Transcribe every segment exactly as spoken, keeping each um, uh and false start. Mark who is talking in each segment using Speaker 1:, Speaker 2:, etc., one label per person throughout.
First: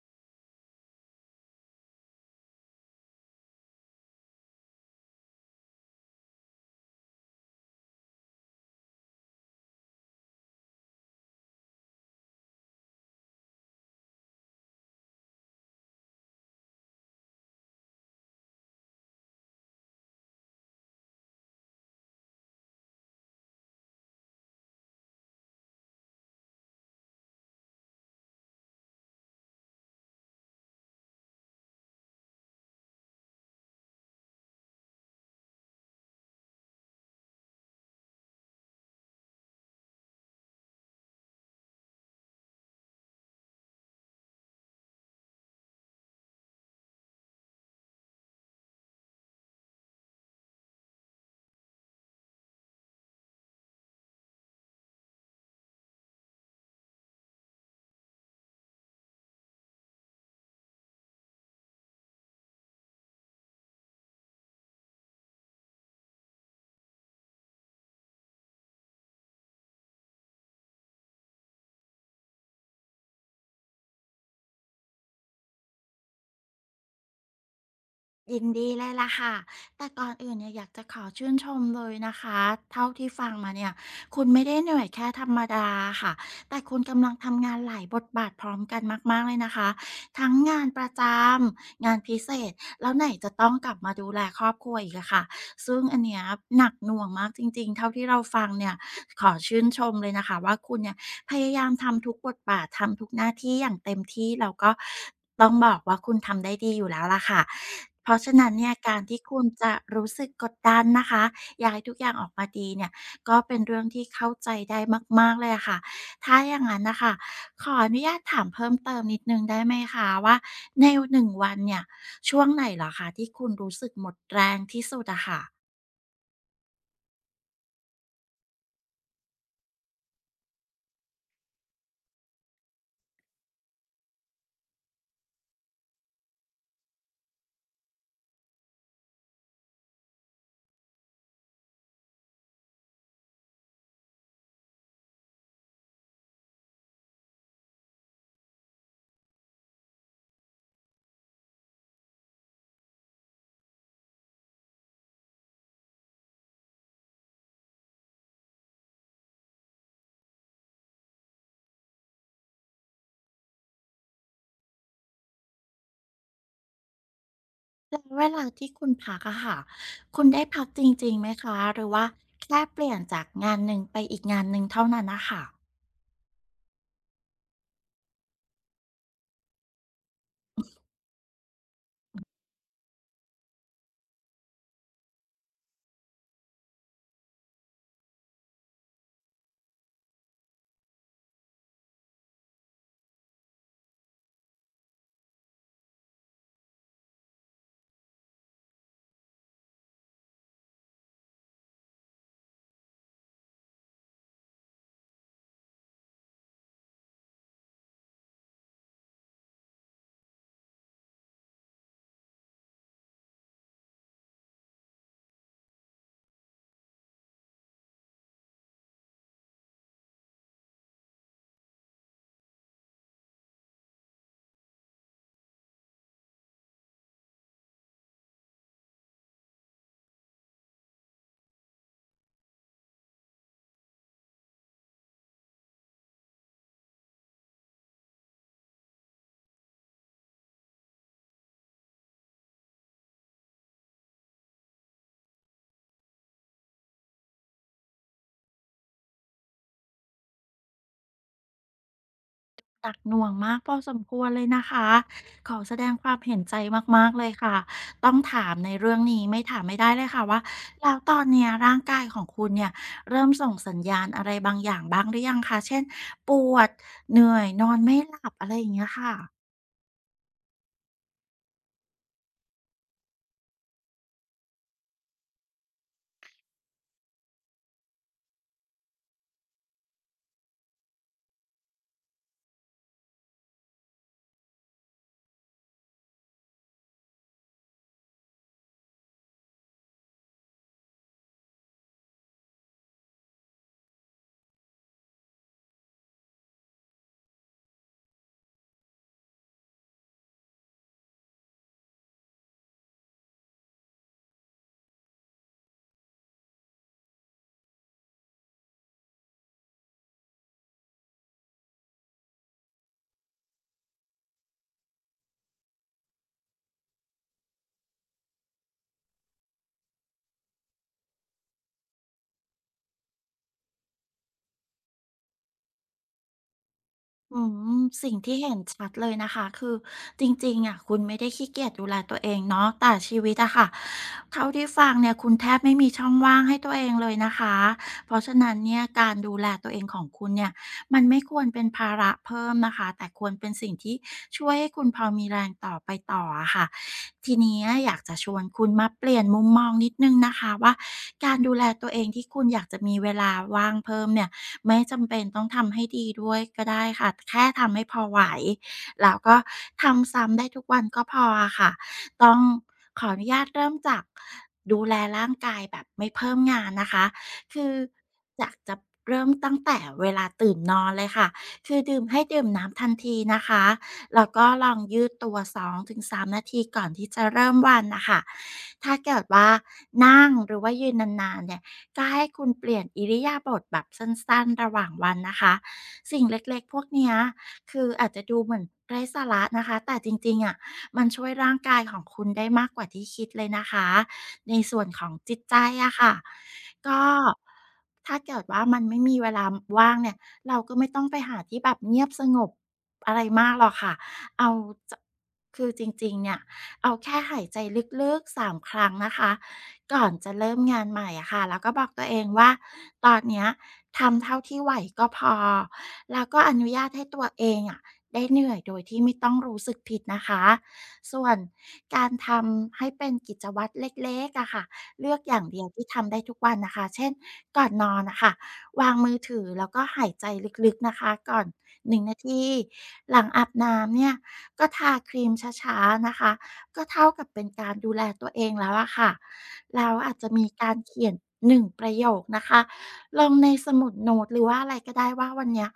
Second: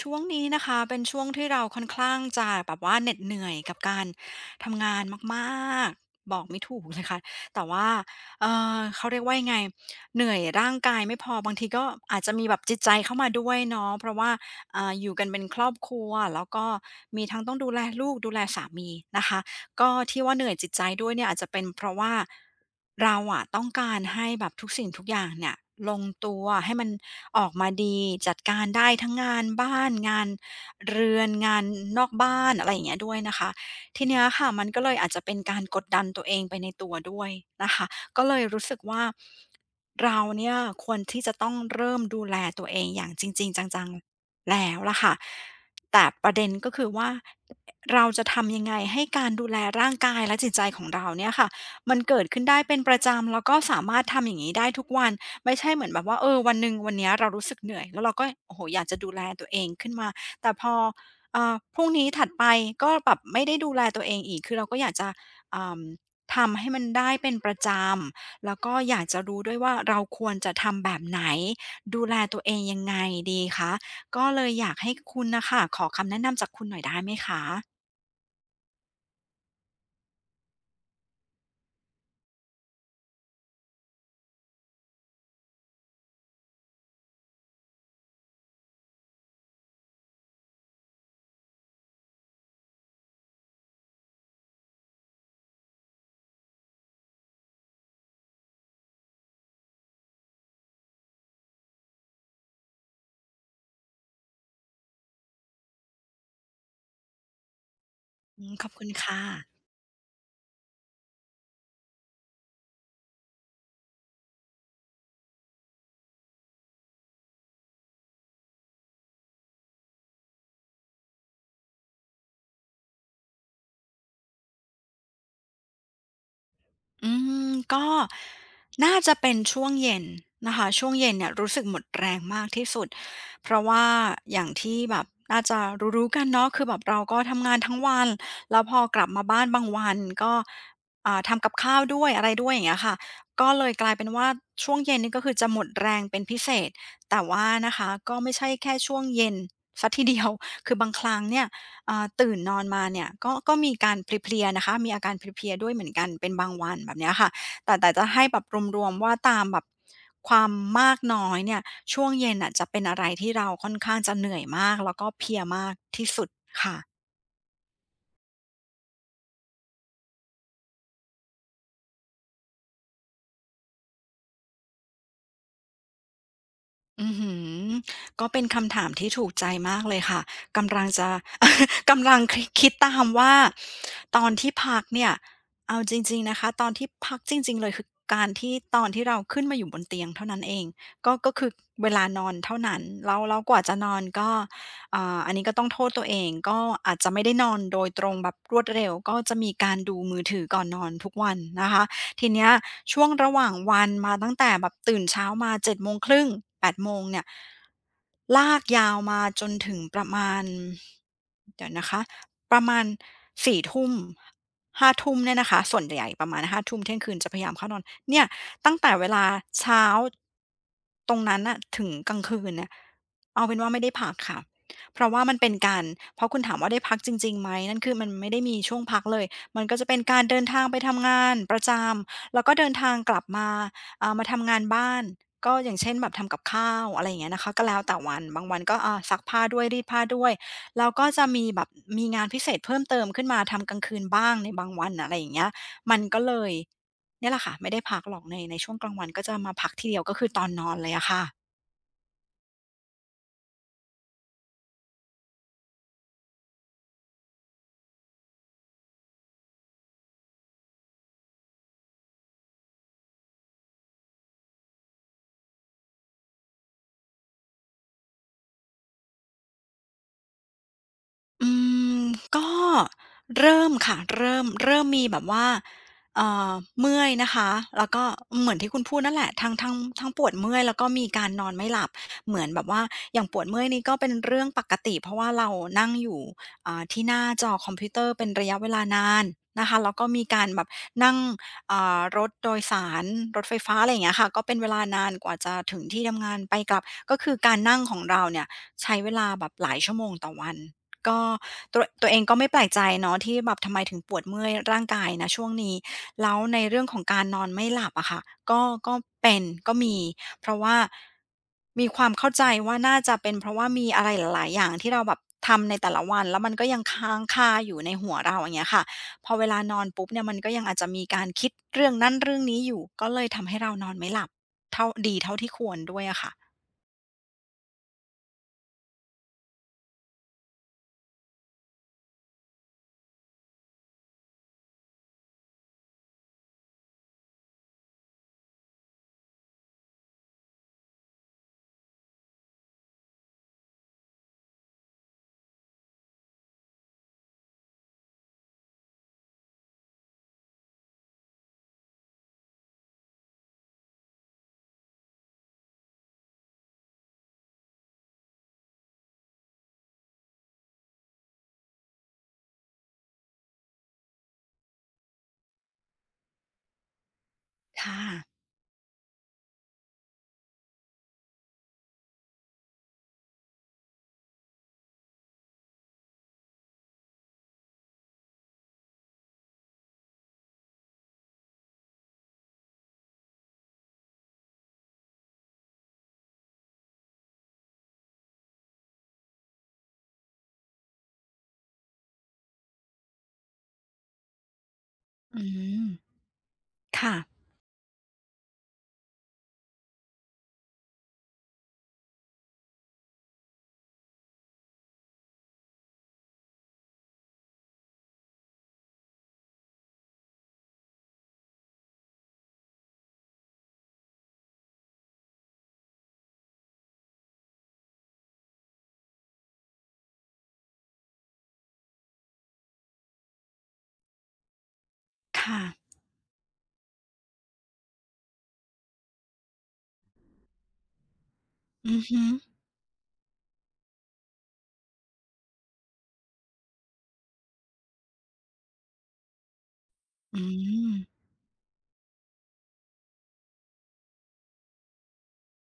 Speaker 1: ช่วงนี้นะคะเป็นช่วงที่เราค่อนข้างจะแบบว่าเหน็ดเหนื่อยกับการทำงานมากๆบอกไม่ถูกเลยค่ะแต่ว่าเออเขาเรียกว่ายังไงเหนื่อยร่างกายไม่พอบางทีก็อาจจะมีแบบจิตใจเข้ามาด้วยเนาะเพราะว่าอ่าอยู่กันเป็นครอบครัวแล้วก็มีทั้งต้องดูแลลูกดูแลสามีนะคะก็ที่ว่าเหนื่อยจิตใจด้วยเนี่ยอาจจะเป็นเพราะว่าเราอะต้องการให้แบบทุกสิ่งทุกอย่างเนี่ยลงตัวให้มัน ออกมาดีจัดการได้ทั้งงานบ้านงานเรือนงานนอกบ้านอะไรอย่างเงี้ยด้วยนะคะทีเนี้ยค่ะมันก็เลยอาจจะเป็นการกดดันตัวเองไปในตัวด้วยนะคะก็เลยรู้สึกว่าเราเนี่ยควรที่จะต้องเริ่มดูแลตัวเองอย่างจริงๆจังๆแล้วล่ะค่ะแต่ประเด็นก็คือว่าเราจะทำยังไงให้การดูแลร่างกายและจิตใจของเราเนี่ยค่ะมันเกิดขึ้นได้เป็นประจำแล้วก็สามารถทำอย่างงี้ได้ทุกวัน ไม่ใช่เหมือนแบบว่าเออวันหนึ่งวันเนี้ยเรารู้สึกเหนื่อยแล้วเราก็โอ้โฮอยากจะดูแลตัวเองขึ้นมาแต่พออ่าพรุ่งนี้ถัดไปก็แบบไม่ได้ดูแลตัวเองอีกคือเราก็อยากจะอ่าทำให้มันได้เป็นประจำแล้วก็อยากจะรู้ด้วยว่าเราควรจะทำแบบไหนดูแลตัวเองยังไงดีคะก็เลยอยากให้คุณน่ะค่ะขอคำแนะนำจากคุณหน่อยได้ไหมคะ
Speaker 2: ยินดีเลยล่ะค่ะแต่ก่อนอื่นเนี่ยอยากจะขอชื่นชมเลยนะคะเท่าที่ฟังมาเนี่ยคุณไม่ได้เหนื่อยแค่ธรรมดาค่ะแต่คุณกำลังทำงานหลายบทบาทพร้อมกันมากๆเลยนะคะทั้งงานประจำงานพิเศษแล้วไหนจะต้องกลับมาดูแลครอบครัวอีกอะค่ะซึ่งอันเนี้ยหนักหน่วงมากจริงๆเท่าที่เราฟังเนี่ย ขอชื่นชมเลยนะคะว่าคุณเนี่ยพยายามทำทุกบทบาททำทุกหน้าที่อย่างเต็มที่แล้วก็ต้องบอกว่าคุณทำได้ดีอยู่แล้วล่ะค่ะเพราะฉะ
Speaker 1: อื
Speaker 2: นั้น
Speaker 1: มขอ
Speaker 2: เนี่
Speaker 1: บ
Speaker 2: ย
Speaker 1: คุณ
Speaker 2: การ
Speaker 1: ค่ะ
Speaker 2: ที่คุณจะรู้สึกกดดันนะคะอยากให้ทุกอย่างออกมาดีเนี่ยก็เป็นเรื่องที่เข้าใจได้มากๆเลยอะค่ะถ้าอย่างงั้นน่ะค่ะขออนุญาตถามเพิ่มเติมนิดหนึ่งได้ไหมคะว่าในหนึ่งวันเนี่ยช่วงไหนเหรอคะที่คุณรู้สึกหมดแรงที่สุดอะค่ะ
Speaker 1: อืมก็น่าจะเป็นช่วงเย็นนะคะช่วงเย็นเนี่ยรู้สึกหมดแรงมากที่สุดเพราะว่าอย่างที่แบบน่าจะรู้ๆกันเนาะคือแบบเราก็ทำงานทั้งวันแล้วพอกลับมาบ้านบางวันก็อ่าทำกับข้าวด้วยอะไรด้วยอย่างเงี้ยค่ะก็เลยกลายเป็นว่าช่วงเย็นนี่ก็คือจะหมดแรงเป็นพิเศษแต่ว่านะคะก็ไม่ใช่แค่ช่วงเย็นเสีทีเดียวคือบางครั้งเนี่ย อ่าตื่นนอนมาเนี่ยก็ก็มีการเพลียๆนะคะมีอาการเพลียๆด้วยเหมือนกันเป็นบางวันแบบเนี้ยค่ะแต่แต่จะให้แบบรวมๆว่าตามแบบความมากน้อยเนี่ยช่วงเย็นอ่ะจะเป็นอะไรที่เราค่อนข้างจะเหนื่อยมากแล้วก็เพลียมากที่สุดค่ะ
Speaker 2: แล้วเวลาที่คุณพักอะค่ะคุณได้พักจริงๆไหมคะหรือว่าแค่เปลี่ยนจากงานหนึ่งไปอีกงานหนึ่งเท่านั้นนะคะ
Speaker 1: อื้อฮือก็เป็นคำถามที่ถูกใจมากเลยค่ะกำลังจะ กำลังคดคิดตามว่าตอนที่พักเนี่ยเอาจริงๆนะคะตอนที่พักจริงๆเลยคือการที่ตอนที่เราขึ้นมาอยู่บนเตียงเท่านั้นเองก็ก็คือเวลานอนเท่านั้นแล้วแล้วกว่าจะนอนก็อ่าอันนี้ก็ต้องโทษตัวเองก็อาจจะไม่ได้นอนโดยตรงแบบรวดเร็วก็จะมีการดูมือถือก่อนนอนทุกวันนะคะ ทีเนี้ยช่วงระหว่างวันมาตั้งแต่แบบตื่นเช้ามาเจ็ดโมงครึ่งแปดโมงเนี่ยลากยาวมาจนถึงประมาณเดี๋ยวนะคะประมาณสี่ทุ่มห้าทุ่มเนี่ยนะคะส่วนใหญ่ประมาณห้าทุ่มเที่ยงคืนจะพยายามเข้านอนเนี่ยตั้งแต่เวลาเช้าตรงนั้นน่ะถึงกลางคืนเนี่ยเอาเป็นว่าไม่ได้พักค่ะเพราะว่ามันเป็นการเพราะคุณถามว่าได้พักจริงๆไหมนั่นคือมันไม่ได้มีช่วงพักเลยมันก็จะเป็นการเดินทางไปทำงานประจำ แล้วก็เดินทางกลับมาอ่ามาทำงานบ้านก็อย่างเช่นแบบทำกับข้าวอะไรอย่างเงี้ยนะคะก็แล้วแต่วันบางวันก็อ่าซักผ้าด้วยรีดผ้าด้วยแล้วก็จะมีแบบมีงานพิเศษเพิ่มเติมขึ้นมาทำกลางคืนบ้างในบางวันอะไรอย่างเงี้ยมันก็เลยเนี่ยแหละค่ะไม่ได้พักหรอกในในช่วงกลางวันก็จะมาพักทีเดียวก็คือตอนนอนเลยอะค่ะ
Speaker 2: หนักหน่วงมากพอสมควรเลยนะคะขอแสดงความเห็นใจมากๆเลยค่ะต้องถามในเรื่องนี้ไม่ถามไม่ได้เลยค่ะว่าแล้วตอนเนี้ยร่างกายของคุณเนี่ยเริ่มส่งสัญญาณอะไรบางอย่างบ้างหรือยังคะเช่นปวดเหนื่อยนอนไม่หลับอะไรอย่างเงี้ยค่ะ
Speaker 1: อืมก็เริ่มค่ะเริ่มเริ่มมีแบบว่าเอ่อเมื่อยนะคะแล้วก็เหมือนที่คุณพูดนั่นแหละทั้งทั้งทั้งปวดเมื่อยแล้วก็มีการนอนไม่หลับเหมือนแบบว่าอย่างปวดเมื่อยนี่ก็เป็นเรื่องปกติเพราะว่าเรานั่งอยู่อ่าที่หน้าจอคอมพิวเตอร์เป็นระยะเวลานานนะคะแล้วก็มีการแบบนั่งอ่ารถโดยสารรถไฟฟ้าอะไรอย่างเงี้ยค่ะก็เป็นเวลานานกว่าจะถึงที่ทำงานไปกลับก็คือการนั่งของเราเนี่ยใช้เวลาแบบหลายชั่วโมงต่อวัน ก็ตัวตัวเองก็ไม่แปลกใจเนาะที่แบบทำไมถึงปวดเมื่อยร่างกายนะช่วงนี้แล้วในเรื่องของการนอนไม่หลับอะค่ะก็ก็เป็นก็มีเพราะว่ามีความเข้าใจว่าน่าจะเป็นเพราะว่ามีอะไรหลายๆอย่างที่เราแบบทำในแต่ละวันแล้วมันก็ยังค้างคาอยู่ในหัวเราอย่างเงี้ยค่ะพอเวลานอนปุ๊บเนี่ยมันก็ยังอาจจะมีการคิดเรื่องนั้นเรื่องนี้อยู่ก็เลยทำให้เรานอนไม่หลับเท่าดีเท่าที่ควรด้วยอะค่ะ
Speaker 2: อืมสิ่งที่เห็นชัดเลยนะคะคือจริงๆอะคุณไม่ได้ขี้เกียจดูแลตัวเองเนาะแต่ชีวิตอะค่ะเท่าที่ฟังเนี่ยคุณแทบไม่มีช่องว่างให้ตัวเองเลยนะคะเพราะฉะนั้นเนี่ยการดูแลตัวเองของคุณเนี่ยมันไม่ควรเป็นภาระเพิ่มนะคะแต่ควรเป็นสิ่งที่ช่วยให้คุณพอมีแรงต่อไปต่ออะค่ะ ทีนี้อยากจะชวนคุณมาเปลี่ยนมุมมองนิดนึงนะคะว่าการดูแลตัวเองที่คุณอยากจะมีเวลาว่างเพิ่มเนี่ยไม่จำเป็นต้องทำให้ดีด้วยก็ได้ค่ะแค่ทำให้พอไหวแล้วก็ทำซ้ำได้ทุกวันก็พออะค่ะต้องขออนุญาตเริ่มจากดูแลร่างกายแบบไม่เพิ่มงานนะคะคือ
Speaker 1: ค่ะ
Speaker 2: อยากจะเริ่มตั้งแต่เวลาตื่นนอนเลยค่ะคือดื่มให้ดื่มน้ำทันทีนะคะ แล้วก็ลองยืดตัวสองถึงสามนาทีก่อนที่จะเริ่มวันนะคะ ถ้าเกิดว่านั่งหรือว่ายืนนานๆเนี่ยก็ให้คุณเปลี่ยนอิริยาบถแบบสั้นๆระหว่างวันนะคะ สิ่งเล็กๆพวกเนี้ยคืออาจจะดูเหมือนไร้สาระนะคะ แต่จริงๆอะมันช่วยร่างกายของคุณได้มากกว่าที่คิดเลยนะคะ ในส่วนของจิ
Speaker 1: อื
Speaker 2: ตใจ
Speaker 1: ม
Speaker 2: อะค่ะก็
Speaker 1: ค่ะ
Speaker 2: ถ้าเกิดว่ามันไม่มีเวลาว่างเนี่ยเราก็ไม่ต้องไปหาที่แบบเงียบสงบอะไรมากหรอกค่ะ เอาจะคือจริงๆเนี่ยเอาแค่หายใจลึกๆสามครั้งนะคะก่อนจะเริ่มงานใหม่อะค่ะแล้วก็บอกตัวเองว่าตอนเนี้ยทำเท่าที่ไหวก็พอแล้วก็อนุญาตให้ตัวเองอะได้เหนื่อยโดยที่ไม่ต้องรู้สึกผิดนะคะส่วนการทำให้เป็นกิจวัตรเล็กๆอะค่ะเลือกอ
Speaker 1: ค
Speaker 2: ย่างเดียวที่
Speaker 1: ่ะ
Speaker 2: ทำได้ทุกวันนะคะเช่นก่อนนอนน่ะค่ะวางมือถือแล้วก็หายใจลึกๆนะคะก่อน
Speaker 1: อื
Speaker 2: หนึ่ง
Speaker 1: อ
Speaker 2: นงนา
Speaker 1: ฮึ
Speaker 2: ที หลังอาบน้ำเนี่ยก็ทาครีมช้าๆนะคะก็เท่ากับเป็นการดูแลตัวเองแล้วอะค่ะแล้วอาจจะ
Speaker 1: อื
Speaker 2: มีการเขียน
Speaker 1: ม
Speaker 2: หนึ่งประโยคนะคะลงในสมุดโน้ตหรือว่าอะไรก็ได้ว่าวันเนี้ย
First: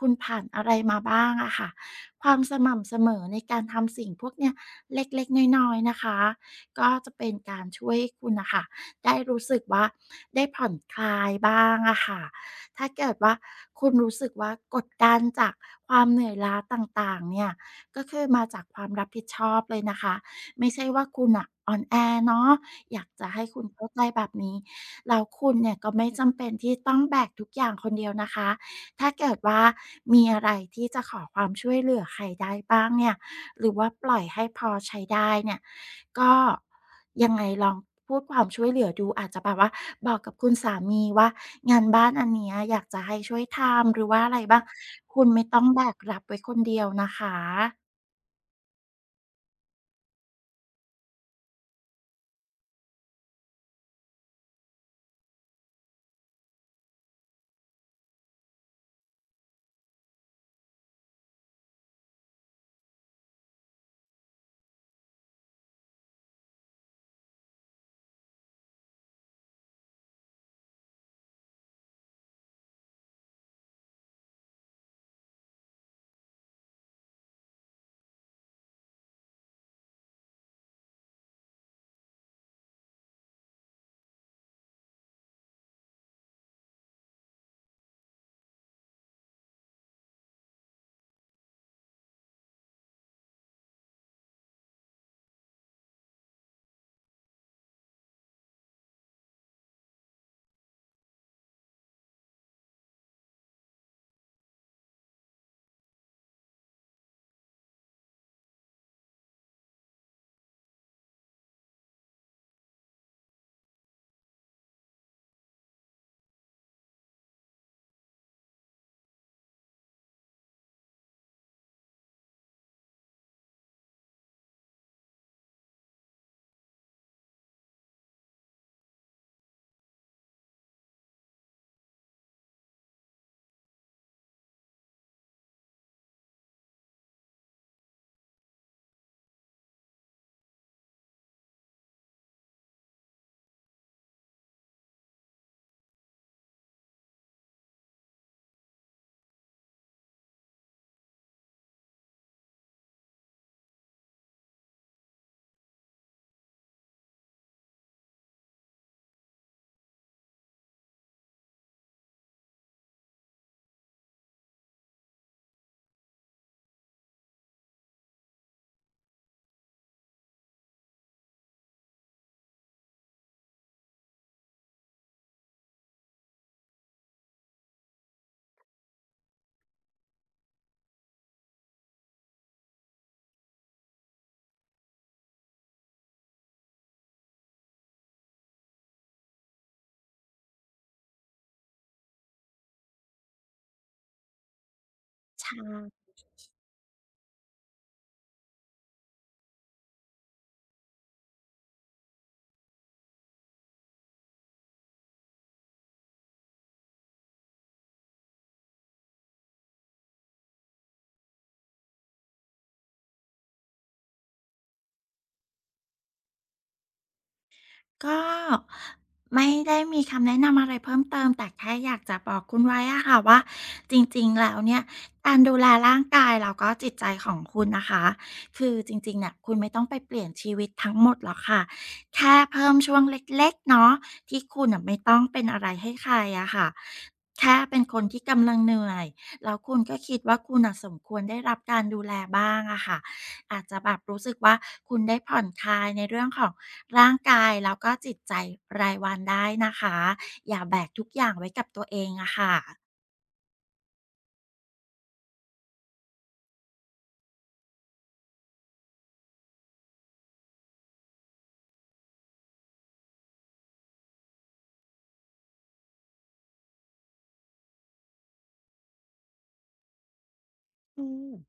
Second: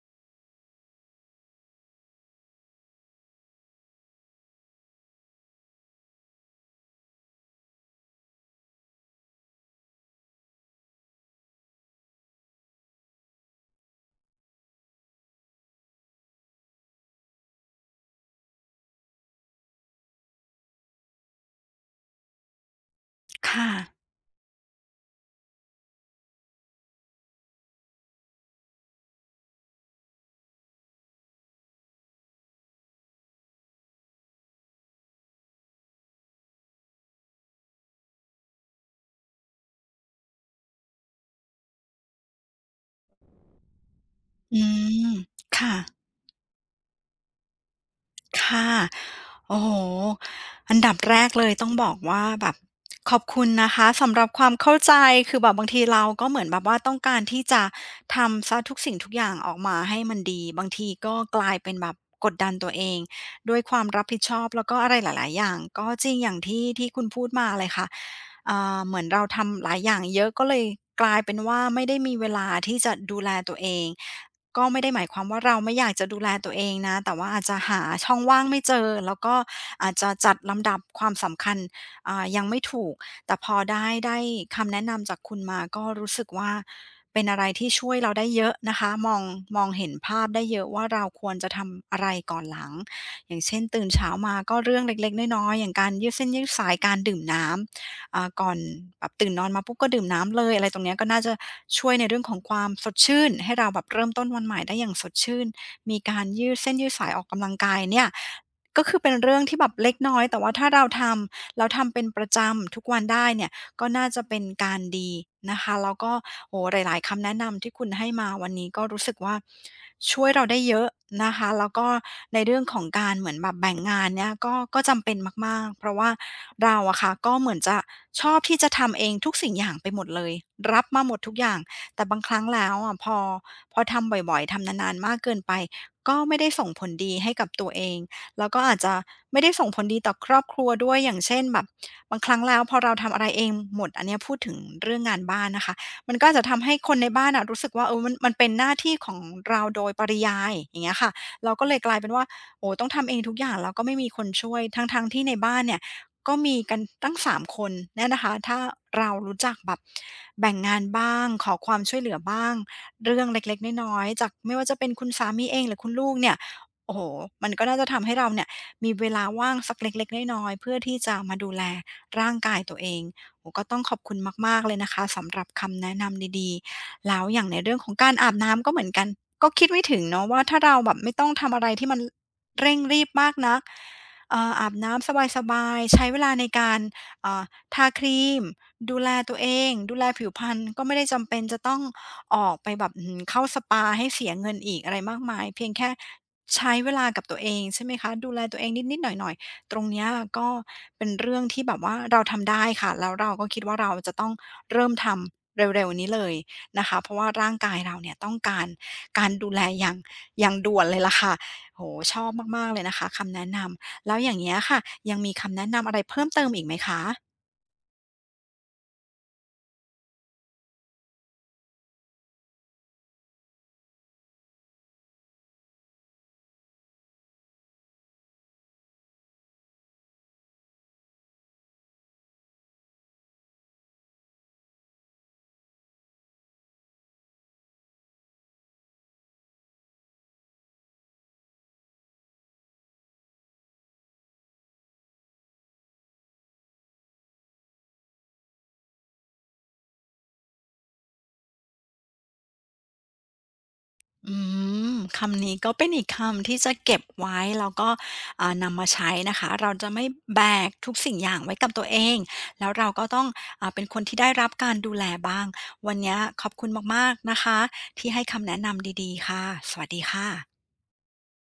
Speaker 2: คุณผ่านอะไรมาบ้างอะค่ะความสม่ำเสมอในการทำสิ่งพวกเนี้ยเล็กๆน้อยๆนะคะก็จะเป็นการช่วยคุณนะคะได้รู้สึกว่าได้ผ่อนคลายบ้างอะค่ะ ถ้าเกิดว่าคุณรู้สึกว่ากดดันจากความเหนื่อยล้าต่างๆเนี่ยก็คือมาจากความรับผิดชอบเลยนะคะไม่ใช่ว่าคุณอะอ่อนแอเนาะอยากจะให้
Speaker 1: ค
Speaker 2: คุณเข้าใจ
Speaker 1: ่ะ
Speaker 2: แบบนี้แล้วคุณเนี่ยก็ไม่จำเป็นที่ต้องแบกทุกอย่างคนเดียวนะคะถ้าเกิดว่ามีอะไรที่จะขอความช่วยเหลือใครได้บ้างเนี่ยหรือว่าปล่อยให้พอใช้ได้เนี่ย ก็ยังไงลองพูดความช่วยเหลือดูอาจจะแบบว่าบอกกับคุณสามีว่างานบ้านอันเนี้ยอยากจะให้ช่วยทำหรือว่าอะไรบ้า
Speaker 1: อื
Speaker 2: ง
Speaker 1: ม
Speaker 2: คุณไม่ต้อง
Speaker 1: ค่ะ
Speaker 2: แบกรับไว้คนเดียวนะคะ
Speaker 1: ค่ะโอ้โฮอันดับแรกเลยต้องบอกว่าแบบขอบคุณนะคะสำหรับความเข้าใจคือแบบบางทีเราก็เหมือนแบบว่าต้องการที่จะทำเสียทุกสิ่งทุกอย่างออกมาให้มันดีบางทีก็กลายเป็นแบบกดดันตัวเองด้วยความรับผิดชอบแล้วก็อะไรหลายๆอย่างก็จริงอย่างที่ที่คุณพูดมาเลยค่ะ อ่าเหมือนเราทำหลายอย่างเยอะก็เลยกลายเป็นว่าไม่ได้มีเวลาที่จะดูแลตัวเองก็ไม่ได้หมายความว่าเราไม่อยากจะดูแลตัวเองนะแต่ว่าอาจจะหาช่องว่างไม่เจอแล้วก็อาจจะจัดลำดับความสำคัญอ่ายังไม่ถูกแต่พอได้ได้คำแนะนำจากคุณมาก็รู้สึกว่าเป็นอะไรที่ช่วยเราได้เยอะนะคะมองมองเห็นภาพได้เยอะว่าเราควรจะทำอะไรก่อนหลังอย่างเช่นตื่นเช้ามาก็เรื่องเล็กๆน้อยๆอย่างการยืดเส้นยืดสายการดื่มน้ำ อ่าก่อนแบบตื่นนอนมาปุ๊บก็ดื่มน้ำเลยอะไรตรงเนี้ยก็น่าจะช่วยในเรื่องของความสดชื่นให้เราแบบเริ่มต้นวันใหม่ได้อย่างสดชื่นมีการยืดเส้นยืดสายออกกำลังกายเนี่ยก็คือเป็นเรื่องที่แบบเล็กน้อยแต่ว่าถ้าเราทำเราทำเป็นประจำทุกวันได้เนี่ย ก็น่าจะเป็นการดีนะคะแล้วก็โอหลายๆคำแนะนำที่คุณให้มาวันนี้ก็รู้สึกว่าช่วยเราได้เยอะนะคะแล้วก็ในเรื่องของการเหมือนแบบแบ่งงานเนี่ยก็ก็จำเป็นมากๆเพราะว่าเราอะค่ะก็เหมือนจะชอบที่จะทำเองทุกสิ่งอย่างไปหมดเลยรับมาหมดทุกอย่างแต่บางครั้งแล้วอะพอพอทำบ่อยๆทำนานๆมากเกินไปก็ไม่ได้ส่งผลดีให้กับตัวเอง แล้วก็อาจจะไม่ได้ส่งผลดีต่อครอบครัวด้วย อย่างเช่นแบบบางครั้งแล้วพอเราทำอะไรเองหมดอันเนี้ยพูดถึงเรื่องงานบ้านนะคะมันก็อาจจะทำให้คนในบ้านอะรู้สึกว่าเออมันมันเป็นหน้าที่ของเราโดยปริยายอย่างเงี้ยค่ะเราก็เลยกลายเป็นว่าโอ้โฮต้องทำเองทุกอย่างแล้วก็ไม่มีคนช่วย ทั้งๆที่ในบ้านเนี่ยก็มีกันตั้งสามคนเนี่ยนะคะถ้าเรารู้จักแบบแบ่งงานบ้างขอความช่วยเหลือบ้างเรื่องเล็กๆน้อยๆจากไม่ว่าจะเป็นคุณสามีเองหรือคุณลูกเนี่ย โอ้โหมันก็น่าจะทำให้เราเนี่ยมีเวลาว่างสักเล็กๆน้อยๆเพื่อที่จะมาดูแลร่างกายตัวเองโอ้ก็ต้องขอบคุณมากๆเลยนะคะสำหรับคำแนะนำดีๆแล้วอย่างในเรื่องของการอาบน้ำก็เหมือนกันก็คิดไม่ถึงเนาะว่าถ้าเราแบบไม่ต้องทำอะไรที่มันเร่งรีบมากนักเอ่ออาบน้ำสบายๆใช้เวลาในการเอ่อทาครีมดูแลตัวเองดูแลผิวพรรณก็ไม่ได้จำเป็นจะต้องออกไปแบบอื้เข้าสปาให้เสียเงินอีกอะไรมากมายเพียงแค่ ใช้เวลากับตัวเองใช่ไหมคะดูแลตัวเองนิดๆหน่อยๆตรงเนี้ยก็เป็นเรื่องที่แบบว่าเราทำได้ค่ะแล้วเราก็คิดว่าเราจะต้องเริ่มทำเร็วๆนี้เลยนะคะเพราะว่าร่างกายเราเนี่ยต้องการการดูแลอย่างอย่างด่วนเลยล่ะค่ะโอ้โชอบมากๆเลยนะคะคำแนะนำแล้วอย่างเงี้ยค่ะยังมีคำแนะนำอะไรเพิ่มเติมอีกไหมคะ
Speaker 2: ก็ไม่ได้มีคำแนะนำอะไรเพิ่มเติมแต่แค่อยากจะบอกคุณไว้อะค่ะว่าจริงๆแล้วเนี่ยการดูแลร่างกายแล้วก็จิตใจของคุณนะคะคือจริงๆเนี่ยคุณไม่ต้องไปเปลี่ยนชีวิตทั้งหมดหรอกค่ะแค่เพิ่มช่วงเล็กๆเนาะที่คุณน่ะไม่ต้องเป็นอะไรให้ใครอะค่ะแค่เป็นคนที่กำลังเหนื่อยแล้วคุณก็คิดว่าคุณน่ะสมควรได้รับการดูแลบ้างอะค่ะอาจจะแบบรู้สึกว่าคุณได้ผ่อนคลายในเรื่องของ ร่างกายแล้วก็จิตใจรายวันได้นะคะอย่าแบกทุกอย่างไว้กับตัวเองอะค่ะ
Speaker 1: อืมคำนี้ก็เป็นอีกคำที่จะเก็บไว้แล้วก็อ่านำมาใช้นะคะเราจะไม่แบกทุกสิ่งอย่างไว้กับตัวเองแล้วเราก็ต้องอ่าเป็นคนที่ได้รับการดูแลบ้างวันเนี้ยขอบคุณมากๆนะคะที่ให้คำแนะนำดีๆค่ะสวัสดีค่ะ